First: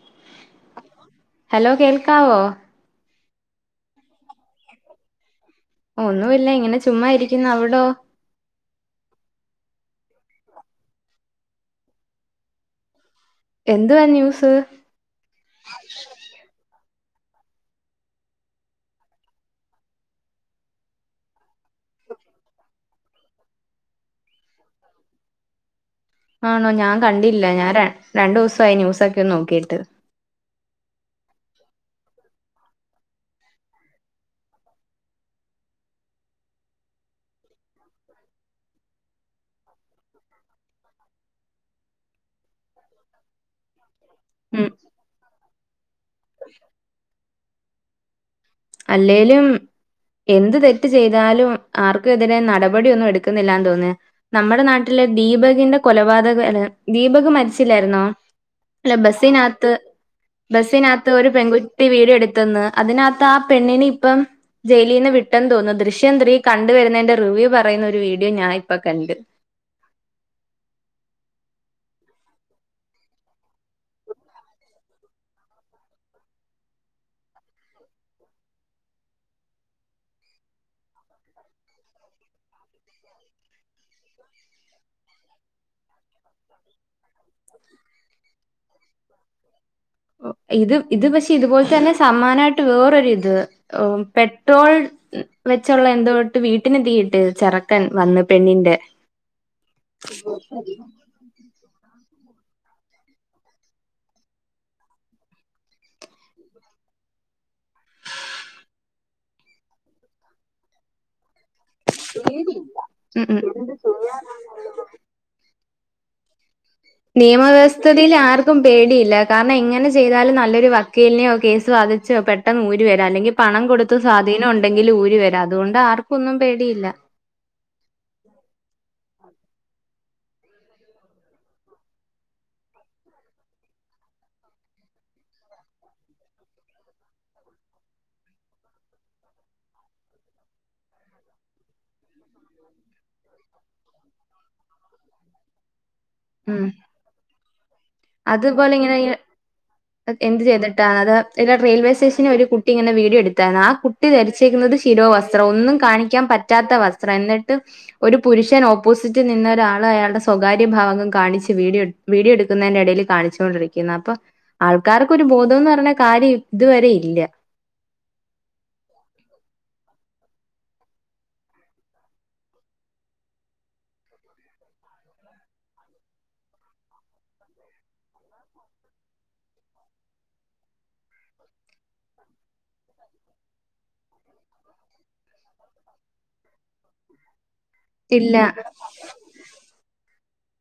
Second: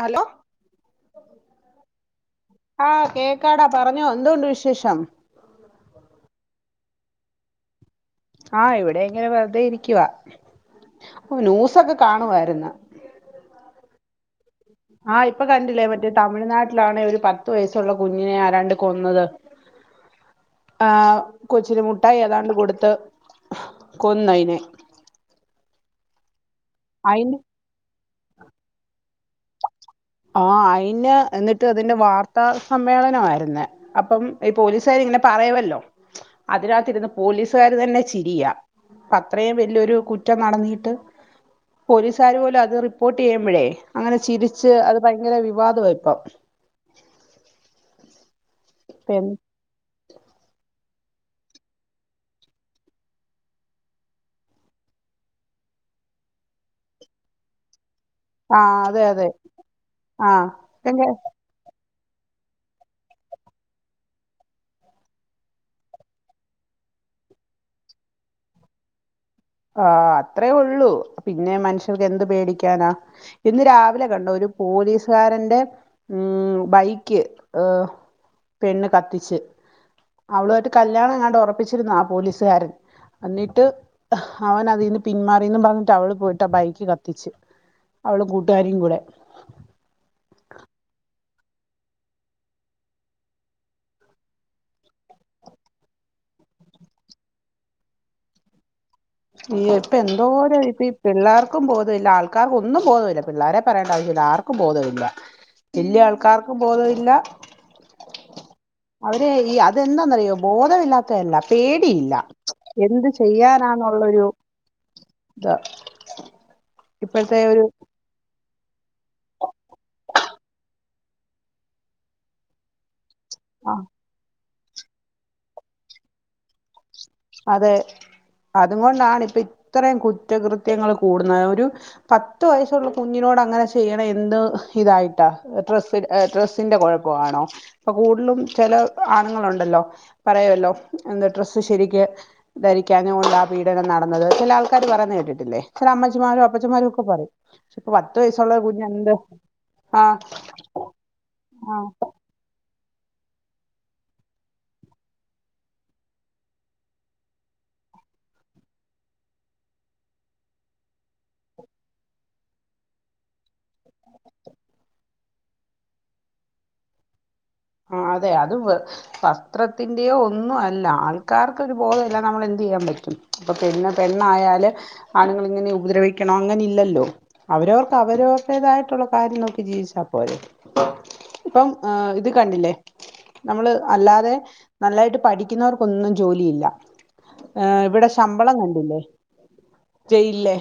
Hello hello കേൾക്കാവോ ആഹ് കേക്കാടാ പറഞ്ഞോ എന്തോണ്ട് വിശേഷം ഒന്നുമില്ല ഇങ്ങനെ ചുമ്മായിരിക്കുന്നു അവിടോ ആഹ് ഇവിടെ ഇങ്ങനെ വെറുതെ ഇരിക്കുവാ ഓ ന്യൂസൊക്കെ കാണുവായിരുന്നു എന്തുവാ ന്യൂസ് ആഹ് ഇപ്പൊ കണ്ടില്ലേ മറ്റേ തമിഴ്നാട്ടിലാണെ ഒരു പത്ത് വയസ്സുള്ള കുഞ്ഞിനെ ആരാണ്ട് കൊന്നത് ആഹ് കൊച്ചിന് മുട്ടായി ഏതാണ്ട് കൊടുത്ത് കൊന്നയിനെ ആണോ ഞാൻ അയിന് കണ്ടില്ലാ ഞാൻ ര രണ്ടു ദിവസായി ന്യൂസൊക്കെ നോക്കീട്ട് ആഹ് അയിന് എന്നിട്ട് അതിന്റെ വാർത്താ സമ്മേളനവായിരുന്ന് അപ്പം ഈ പോലീസുകാരിങ്ങനെ പറയുവല്ലോ അതിനാത്തിരുന്ന് പോലീസുകാര് തന്നെ ചിരിയാ പ്പ അത്രയും വല്യൊരു കുറ്റം നടന്നിട്ട് പോലീസുകാര് പോലും അത് റിപ്പോർട്ട് ചെയ്യുമ്പഴേ അങ്ങനെ ഉം ചിരിച്ച് അത് ഭയങ്കര വിവാ ദവാപ്പം പി- അല്ലേലും എന്ത് തെറ്റ് ചെയ്താലും ആർക്കുമെതിരെ നടപടിയൊന്നും എടുക്കുന്നില്ലാന്ന് തോൻന്ന് നമ്മടെ നാട്ടിലെ ദീപകിന്റെ കൊലപാതക ദീപക് മരിച്ചില്ലായിരുന്നോ? ആ അല്ല അതെ അതെ ബസ്സിനാത്ത് ആ പിന്നെ ബസ്സിനാത്ത് ഒരു പെൺകുട്ടി വീഡിയോ എടുത്തെന്ന് അതിനാത്ത് ത്താ ആ പെണ്ണിനെയിപ്പം ജയിലീന്ന് വിട്ടെന്ന് തോന്നുന്നു ദൃശ്യം ത്രീ കണ്ടുവരുന്നതിന്റെ റിവ്യൂ പറയുന്ന ഒരു വീഡിയോ ഞാന്നിപ്പ കണ്ട് ആഹ് അത്രേ ഉള്ളൂ പിന്നെ മനുഷ്യർക്ക് എന്ത് പേടിക്കാനാ ഇന്ന് രാവിലെ കണ്ടോ ഒരു പോലീസുകാരന്റെ ഉം ബൈക്ക് ഏഹ് പെണ്ണ് കത്തിച്ച് അവളുവായിട്ട് കല്യാണം എങ്ങാണ്ട് ഒറപ്പിച്ചിരുന്നതാ ആ പോലീസുകാരൻ അന്നിട്ട് അവനതീന്ന് പിന്മാറിന്ന് പറഞ്ഞിട്ട് അവള് പോയിട്ടാ ബൈക്ക് കത്തിച്ച് അവളും കൂട്ടുകാരിം കൂടെ ഇത് ഇത് പക്ഷെ ഇതുപോലെ തന്നെ സമാനായിട്ട് വേറൊരു ഇത് ഏഹ് പെട്രോൾ ഉം വെച്ചൊള്ള എന്തോ ഇട്ട് വീട്ടിന് തീയിട്ട് ചെറക്കൻ വന്ന് പെണ്ണിന്റെ ഇയ്യോ ഇപ്പൊ എന്തോര ഇപ്പയീ പിള്ളേർക്കും ബോധവില്ല ആൾക്കാർക്കൊന്നും ബോധവില്ല പിള്ളേരെ പറയേണ്ട ആവശ്യല്ല ആർക്കും ബോധവില്ല വല്യ ആൾക്കാർക്കും ബോധമില്ല അവര് ഈ അതെന്താന്നറിയോ ബോധമില്ലാത്തയല്ല പേടിയില്ല എന്ത് ഉം ഉം ചെയ്യാനാന്നൊ പ്പൊ ഇതാ നിയമവ്യവസ്ഥ യിൽ ആർക്കും പേടിയില്ല കാരണം എങ്ങനെ ചെയ്താലും നല്ലൊരു വക്കീലിനെയോ കേസ് വാദിച്ചോ പെട്ടെന്ന് ഊരി വരാ അല്ലെങ്കി പണം ആ കൊടുത്ത് സ്വാധീനം ഉണ്ടെങ്കില് ഊരി വരാ അതുകൊണ്ട് ആർക്കൊന്നും പേടിയില്ല അതെ അത്കൊണ്ടാണ് ഇപ്പൊ ഇത്രയും കുറ്റകൃത്യങ്ങൾ കൂടുന്ന ഒരു പത്ത് വയസ്സുള്ള കുഞ്ഞിനോട് അങ്ങനെ ചെയ്യണ എന്ത് ഇതായിട്ടാ ഡ്ര ഡ്രെസ്സിന്റെ കുഴപ്പ ആണോ ഇപ്പൊ കൂടുതലും ചെല ആണുങ്ങളുണ്ടല്ലോ പറയുവല്ലോ എന്താ ഡ്രസ്സ് ശരിക്ക് ധരിക്കാഞ്ഞ കൊണ്ടാ പീഡനം നടന്നത് ചില ആൾക്കാര് പറയുന്ന കേട്ടിട്ടില്ലേ ചെല അമ്മച്ചിമാരും ഉം അപ്പച്ചമാരും ഒക്കെ പറയും പക്ഷെ ഇപ്പൊ പത്ത് വയസ്സുള്ള അതുപോലെ കുഞ്ഞ് ഇങ്ങനെ എന്ത് എന്ത് ചെയ്തിട്ടാ അത് ഇല്ല ആഹ് റെയിൽവേ സ്റ്റേഷന് ഒരു കു കുട്ടി ഇങ്ങനെ വീഡിയോ എടുത്തേന കുട്ടി ധരിച്ചേക്കുന്നത് ശിരോവസ്ത്രം ഒന്നും കാണിക്കാൻ പറ്റാത്ത വസ്ത്രം എന്നിട്ട് ഒരു പുരുഷൻ ഓപ്പോസിറ്റിൽ നിന്നൊരാള് അയാളുടെ സ്വകാര്യ ഭാഗം കാണിച്ച് വീഡിയോ വീഡിയോ എടുക്കുന്നേന്റെ എടയി ല് കാണിച്ചൊണ്ടിരിക്കുന്ന് അപ്പൊ ആൾക്കാർക്ക് ഒരു ബോധം ന്ന് പറഞ്ഞ കാര്യം ഇതുവരെ ഇല്ല ആ അതെ അത് വെ വസ്ത്രത്തിന്റെയോ ഒന്നും അല്ല ആൾക്കാർക്കൊരു ബോധല്ല നമ്മൾ എന്ത് ചെയ്യാൻ പറ്റും അപ്പൊ പെണ്ണ് പെണ്ണായാല് ആണുങ്ങൾ ഇങ്ങനെ ഉപദ്രവിക്കണം അങ്ങനെ ഇല്ലല്ലോ അവരവർക്ക് അവരവരുടേതായിട്ടുള്ള കാര്യം നോക്കി ജീവിച്ചാ പോരെ ഇപ്പം ഏ ഇത് കണ്ടില്ലേ നമ്മള് അല്ലാതെ നല്ലായിട്ട് പഠിക്കുന്നവർക്കൊന്നും ജോലിയില്ല ഏഹ് ഇവിടെ ഇല്ല ശമ്പളം കണ്ടില്ലേ ജയിലിലെ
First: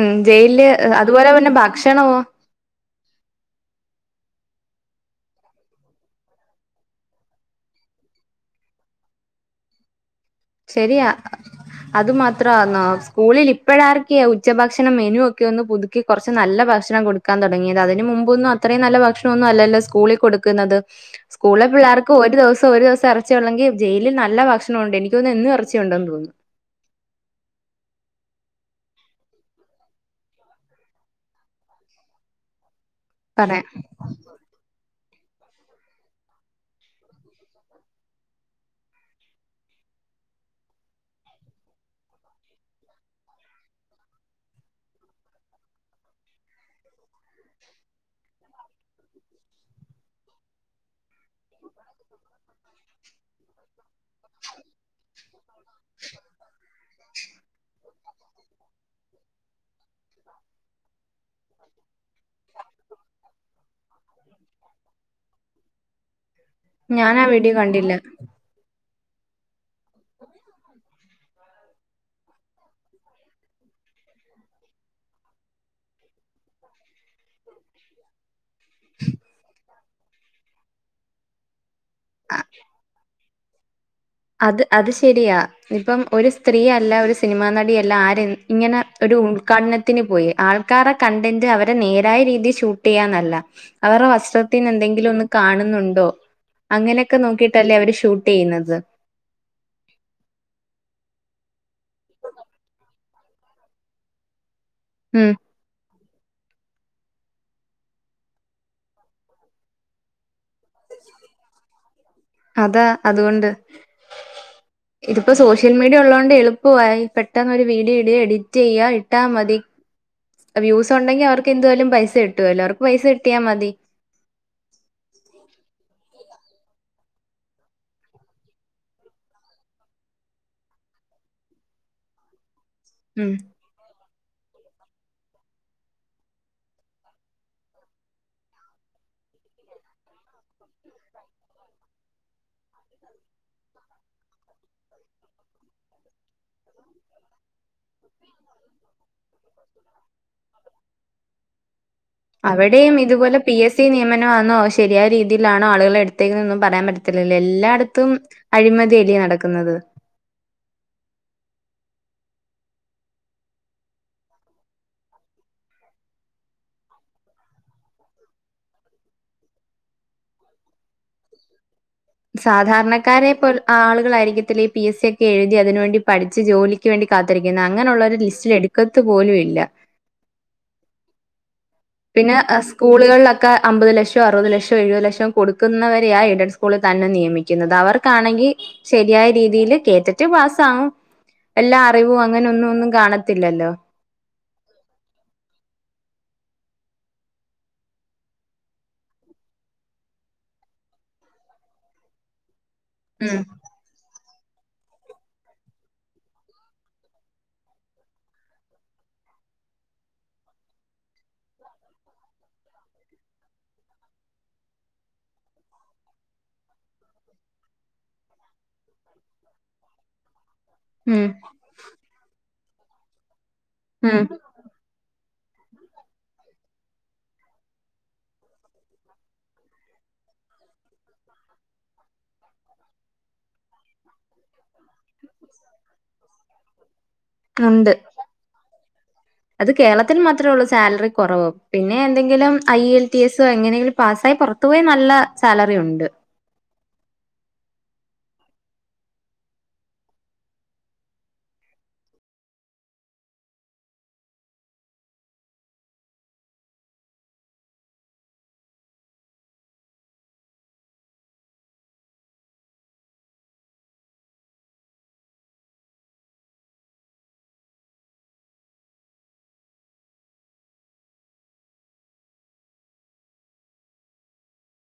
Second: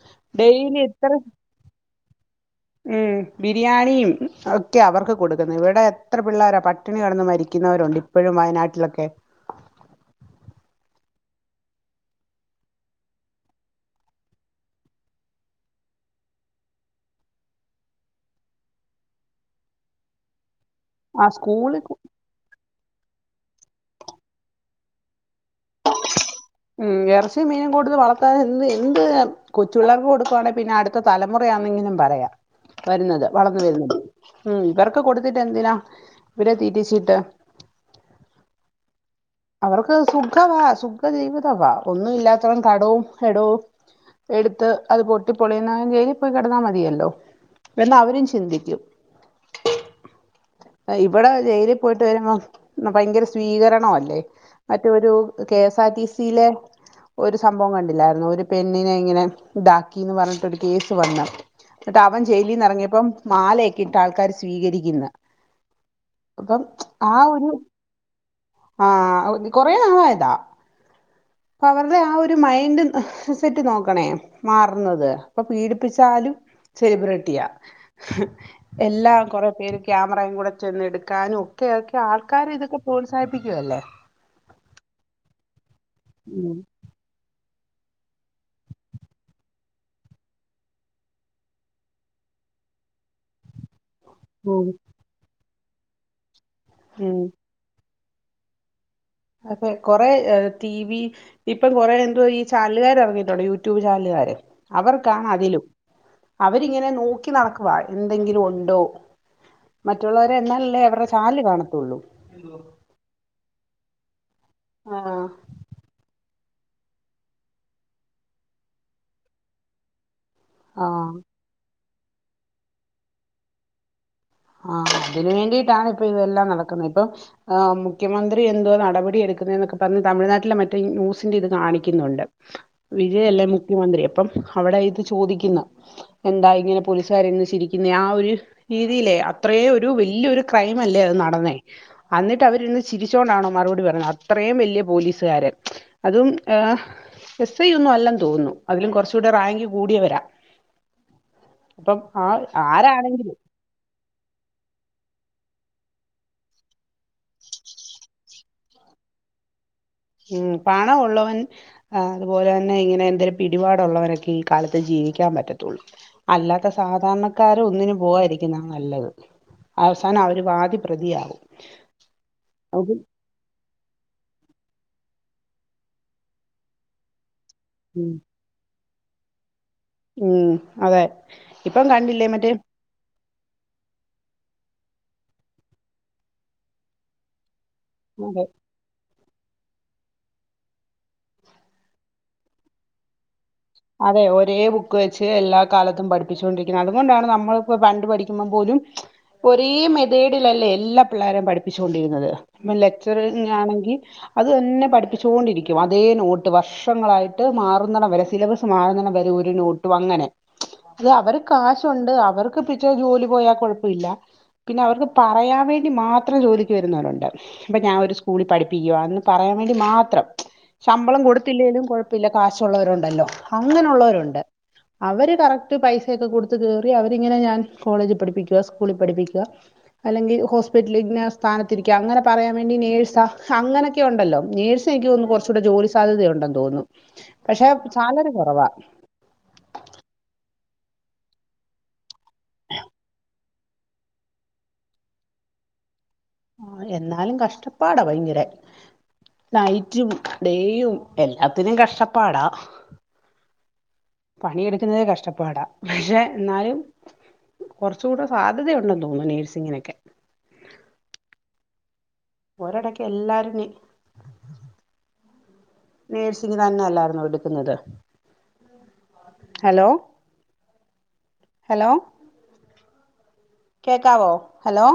ഉം ജയിലില് ഡെയിലി എത്ര അതുപോലെ പിന്നെ ഭക്ഷണമോ ഉം ബിരിയാണിയും ഒക്കെയാ അവർക്ക് കൊടുക്കുന്ന ഇവിടെ എത്ര പിള്ളോരാ പട്ടിണി കിടന്ന് മരിക്കുന്നവരുണ്ട് ഇപ്പോഴും വയനാട്ടിലൊക്കെ ശരിയാ അത് മാത്രാണോ സ്കൂളിൽ ഇപ്പഴാർക്കിയ ഉച്ചഭക്ഷണം മെനു ഒക്കെ ഒന്ന് പുതു ക്കി കുറച്ച് നല്ല ഭക്ഷണം കൊടുക്കാൻ തുടങ്ങിയത് അതിന് മുമ്പൊന്നും അത്രയും നല്ല ഭക്ഷണ ഒന്നും അല്ലല്ലോ സ്കൂളിൽ കൊടുക്കുന്നത് ആ സ്കൂളിലെ സ്കൂളിൽ പിള്ളേർക്ക് ഒരു ദിവസം ഒരു ദിവസം എറച്ചിയുള്ളെങ്കി ജയിലിൽ നല്ല ഭക്ഷണം ഉണ്ട് എനി ക്ക് തോന്നുന്ന് എന്നും ഇറച്ചിയുണ്ടെന്ന് തോന്നുന്നു ഉം എറച്ചിം മീനും കൊടുത്ത് വളർത്താന് എന്ത് എന്ത് കൊച്ചു പിള്ളേർക്ക് കൊടുക്കുവാണെങ്കി പിന്നെ അടുത്ത തലമുറയാന്നെങ്കിലും പറയാം വരുന്നത് വളർന്ന് പറയാൻ വരുന്നത് ഉം ഇവർക്ക് കൊടുത്തിട്ട് എന്തിനാ ഇവരെ തീറ്റിച്ചിട്ട് അവർക്ക് സുഖവാ സുഖ ജീവിതവാ ഒന്നും ഇല്ലാത്തവൻ കടവും എടവും എടുത്ത് അത് പൊട്ടി പൊളിയുന്നവൻ ജയിലിൽ പോയി കിടന്നാൽ മതിയല്ലോ എന്ന് അവരും ചിന്തിക്കും ഇവിടെ ജയില് പോയിട്ട് വരുമ്പോം ഭയങ്കര സ്വീകരണ അ ല്ലേ മറ്റേ ഒരു K S R T C യിലെ ഒരു സംഭവം ക ണ്ടില്ലായിരുന്നോ ഒരു പെണ്ണിനെ ഇങ്ങനെ ഇതാക്കിന്ന് പറഞ്ഞിട്ടൊരു കേസ് വന്ന് ഇന്നട്ട് അവൻ ജയിലിന്ന് എറങ്ങിയപ്പം മാലയൊക്കെയിട്ട് ആൾക്കാര് സ്വീകരിക്കുന്ന് ഞാനാ വീഡിയോ കണ്ടില്ല ആഹ് കൊറേ നാളായതാ അപ്പൊ അവരുടെ ആ ഒരു മൈൻഡ് സെറ്റ് നോക്കണേ മാറ്ന്നത് അപ്പൊ പീഡിപ്പിച്ചാലും സെലിബ്ര റ്റിയ എല്ലാം കൊറേ പേര് ക്യാമറയും കൂടെ ചെന്ന് എടുക്കാനും ഓക്കെ ഓക്കെ ആൾക്കാര് ഇതൊക്കെ പ്രോത്സാഹിപ്പിക്കുവല്ലേ അത് അത് ശരിയാ ഇപ്പം ഒരു ഉം സ്ത്രീയല്ല ഒരു സിനിമാ നടിയെല്ല ആര് ഇങ്ങനെ ഒരു ഉദ്ഘാടനത്തിന് പോയി ആൾക്കാരെ കണ്ടന്റ് അവരെ നേരായ രീതി ഷൂട്ട് ചെയ്യാന്നല്ല അവരെ ഉം ത്തിനെന്തെങ്കിലും ഒന്ന് കാണുന്നുണ്ടോ അങ്ങനെയൊക്കെ ഉം നോക്കിട്ടല്ലേ അവര് ഷൂട്ട് ചെയ്യുന്നത്. ഒപ്പം കൊറേ അ, ടി വി ഇപ്പം കൊറേ എന്തോ ഈ ചാനലുകാര് ഇറങ്ങിട്ടൊണ്ട് യൂ ട്യൂബ് ചാനലുകാരെ, അവർക്കാണ് ഉം അതിലും അവരിങ്ങനെ നോക്കി നടക്കുവാ എന്തെങ്കിലും ഒണ്ടോ മറ്റുള്ളവരെന്നാലല്ലേ അവരടെ ചാനല് കാണത്തുള്ളൂ. അതാ അതുകൊണ്ട്, ആഹ് ഇതിപ്പോ സോഷ്യൽ മീഡിയ ഉള്ളതൊണ്ട് എളുപ്പ പ്പോ പെട്ടെന്ന് ഒരു വീഡിയോ ഇടുക എഡിറ്റ് ചെയ്യാ ഇട്ടാ മതി വ്യൂസ് ആഹ് ഒണ്ടെങ്കിൽ അവർക്ക് ക്കെന്തായാലും പൈസ കിട്ടുവല്ലോ അവർക്ക് പൈസ കിട്ടിയാ മതി. ആ അതിന് വേണ്ടിയിട്ടാണ് ഇപ്പ ഇതെല്ലാം നടക്കുന്നത്, ഇപ്പൊ ആ മുഖ്യമന്ത്രി എന്തോ നടപടി എടുക്കുന്നുന്നൊക്കെ പറഞ്ഞ് തമിഴ്നാട്ടിലെ മറ്റേ ന്യൂസിന്റെ ഇത് കാണിക്കുന്നൊണ്ട്. വിജയ് ഉം അല്ലേ മുഖ്യമന്ത്രി അപ്പം അവിടെ ഇത് ചോദിക്കുന്ന എന്താ ഇങ്ങനെ പോലീസുകാർ ഇന്ന് ചിരിക്കുന്നെ ആ ഒരു രീതിയിലേ അത്രേ ഒരു വെല്ല്യോരു ക്രൈമല്ലേ അത് നടന്നേ അന്നിട്ടവര് ഇരുന്ന് ചിരിച്ചുകൊണ്ടാണോ മറുപടി പറഞ്ഞത് അത്രേം വെല്ല്യ പോലീസുകാര്. അതും ഏ, എസ് ഐ ഒന്നും അല്ലെന്നു തോന്നുന്നു അതിലും കുറച്ചുകൂടെ റാങ്ക് കൂടിയവരാ. അപ്പം ആ അവിടെയും ആരാണെങ്കിലും. ഇതുപോലെ പി എസ് സി നിയമനമാണോ ശരിയായ രീതിയിലാണോ ആളുകളെ എടുത്തേന്നൊന്നും പറയാൻ പറ്റത്തില്ലല്ലോ എല്ലായിടത്തും അഴിമതിയല്ല്യോ നടക്കുന്നത്. ഉം പണം ഒള്ളവൻ ആ അതുപോലെ തന്നെ ഇങ്ങനെ എന്തേലും പിടിപാടുള്ളവരൊക്കെ ഈ കാലത്ത് ജീവിക്കാൻ പറ്റത്തുള്ളൂ. അല്ലാത്ത സാധാരണക്കാര് ഒന്നിനും പോവാതിരിക്കുന്നാണ് നല്ലത്. അവസാനം അവരു വാദി പ്രതിയാകും. അത് സാധാരണക്കാരെ പോല ആളുകളായിരിക്കത്തില്ല ഈ പി എസ് സി ഒക്കെ എഴുതി അതിനുവേണ്ടി പഠിച്ച് ജോലി ക്ക് വേണ്ടി കാത്തിരിക്കുന്ന ഉം അങ്ങനെയുള്ളവരേ ലിസ്റ്റിലെടുക്കത്തു പോലും ഇല്ല. ഉം അതെ. ഇപ്പം കണ്ടില്ലേ പിന്നെ മറ്റേ അ സ്കൂളുകളിലൊക്കെ അമ്പത് ലക്ഷോ അറുപത് ലക്ഷോ എഴുപത് ലക്ഷോം കൊടുക്കുന്നവരെയാ എയ്ഡഡ് സ്കൂളിൽ തന്നെ നിയമിക്കുന്നത്. അവർ അതെ ആണെങ്കി ശരിയായ രീതീല് കേട്ടിട്ട് പാസാവും. എല്ലാ അറിവും അങ്ങനെ ഒന്നു ഒന്നും കാണത്തില്ലല്ലോ. അതെ ഒരേ ബുക്ക് വെച്ച് എല്ലാ കാലത്തും പഠിപ്പിച്ചോണ്ടിരിക്കുന്നത് അതുകൊണ്ടാണ് നമ്മളിപ്പോ പണ്ട് പഠിക്കുമ്പം പോലും ഒരേ മെതേഡിലല്ലേ എല്ലാ പിള്ളാരേം പഠിപ്പിച്ചോണ്ടിരുന്നത് ഇപ്പ ഉം ലെക്ചറിങ് ആണെങ്കി അത് തന്നെ പഠിപ്പിച്ചോണ്ടിരിക്കും അതേ നോട്ട് വർഷങ്ങളായിട്ട് മാറുന്നടം വരെ സിലബസ് മാറുന്നടം വരേ ഒരുനോട്ടും അങ്ങനെ അയ്യോ അവര് കാശൊണ്ട് അവർക്കിപ്പിച്ചെ ജോലി പോയാൽ കൊഴപ്പല്ല. പിന്നവർക്ക് പറയാൻ വേണ്ടി മാത്രം ജോലിക്ക് വരുന്നവരുണ്ട്. അപ്പൊ ഞാഒരു സ്കൂളിൽ പഠിപ്പിക്കുവാ എന്ന് പറയാൻ വേണ്ടി മാത്രം. ശമ്പളം ഉം കൊടുത്തില്ലേലും കൊഴപ്പില്ല, കാശൊള്ളവരൊണ്ടല്ലോ ഉം അങ്ങനൊള്ളവരുണ്ട്. അവര് കറക്റ്റ് പൈസയൊക്കെ കൊടുത്തു കേറി അവരിങ്ങനെ ഞാൻ കോളേജിൽ പഠിപ്പിക്കുവാ സ്കൂളിൽ പഠിപ്പിക്കുവാ അല്ലെങ്കിൽ ഹോസ്പിറ്റലി ഇന്ന സ്ഥാനത്തിരിക്കുവാ അങ്ങനെ പറയാൻ വേണ്ടി നേഴ്സാ അങ്ങനെ [unintelligible] നഴ്സ് [unintelligible] കുറച്ചൂടി ജോലി സാധ്യത ഉണ്ടെന്നുതോന്നുന്നു. [inaudible] പക്ഷെ സാലറി കുറവാ [inaudible] അത് കേരളത്തിൽ മാത്രേ ഉള്ളൂ സാലറി കുറവ് പിന്നെ എന്തെങ്കിലും ഐ ഇ എൽ ടി എസോ എങ്ങനെയെങ്കിലും പാസ്സായി [unintelligible] [unintelligible] നല്ല സാലറി ഉണ്ട്. എന്നാലും കഷ്ടപ്പാടാ ഭയങ്കര നൈറ്റും ഡേയും എല്ലാത്തിനും കഷ്ടപ്പാടാ പണിയെടുക്കുന്നതേ കഷ്ടപ്പാടാ പക്ഷെ എന്നാലും കുറച്ചുടെ സാലറി ഉണ്ടെന്ന് തോന്നുന്നു നഴ്സിങ്ങിനോക്കെ ഒരെടക്ക് എല്ലാരും [unintelligible] നേഴ്സിംഗ് തന്നെയല്ലാരുന്നോ എടുക്കുന്നത് ഹലോ ഹലോ കേക്കാവോ ഹലോ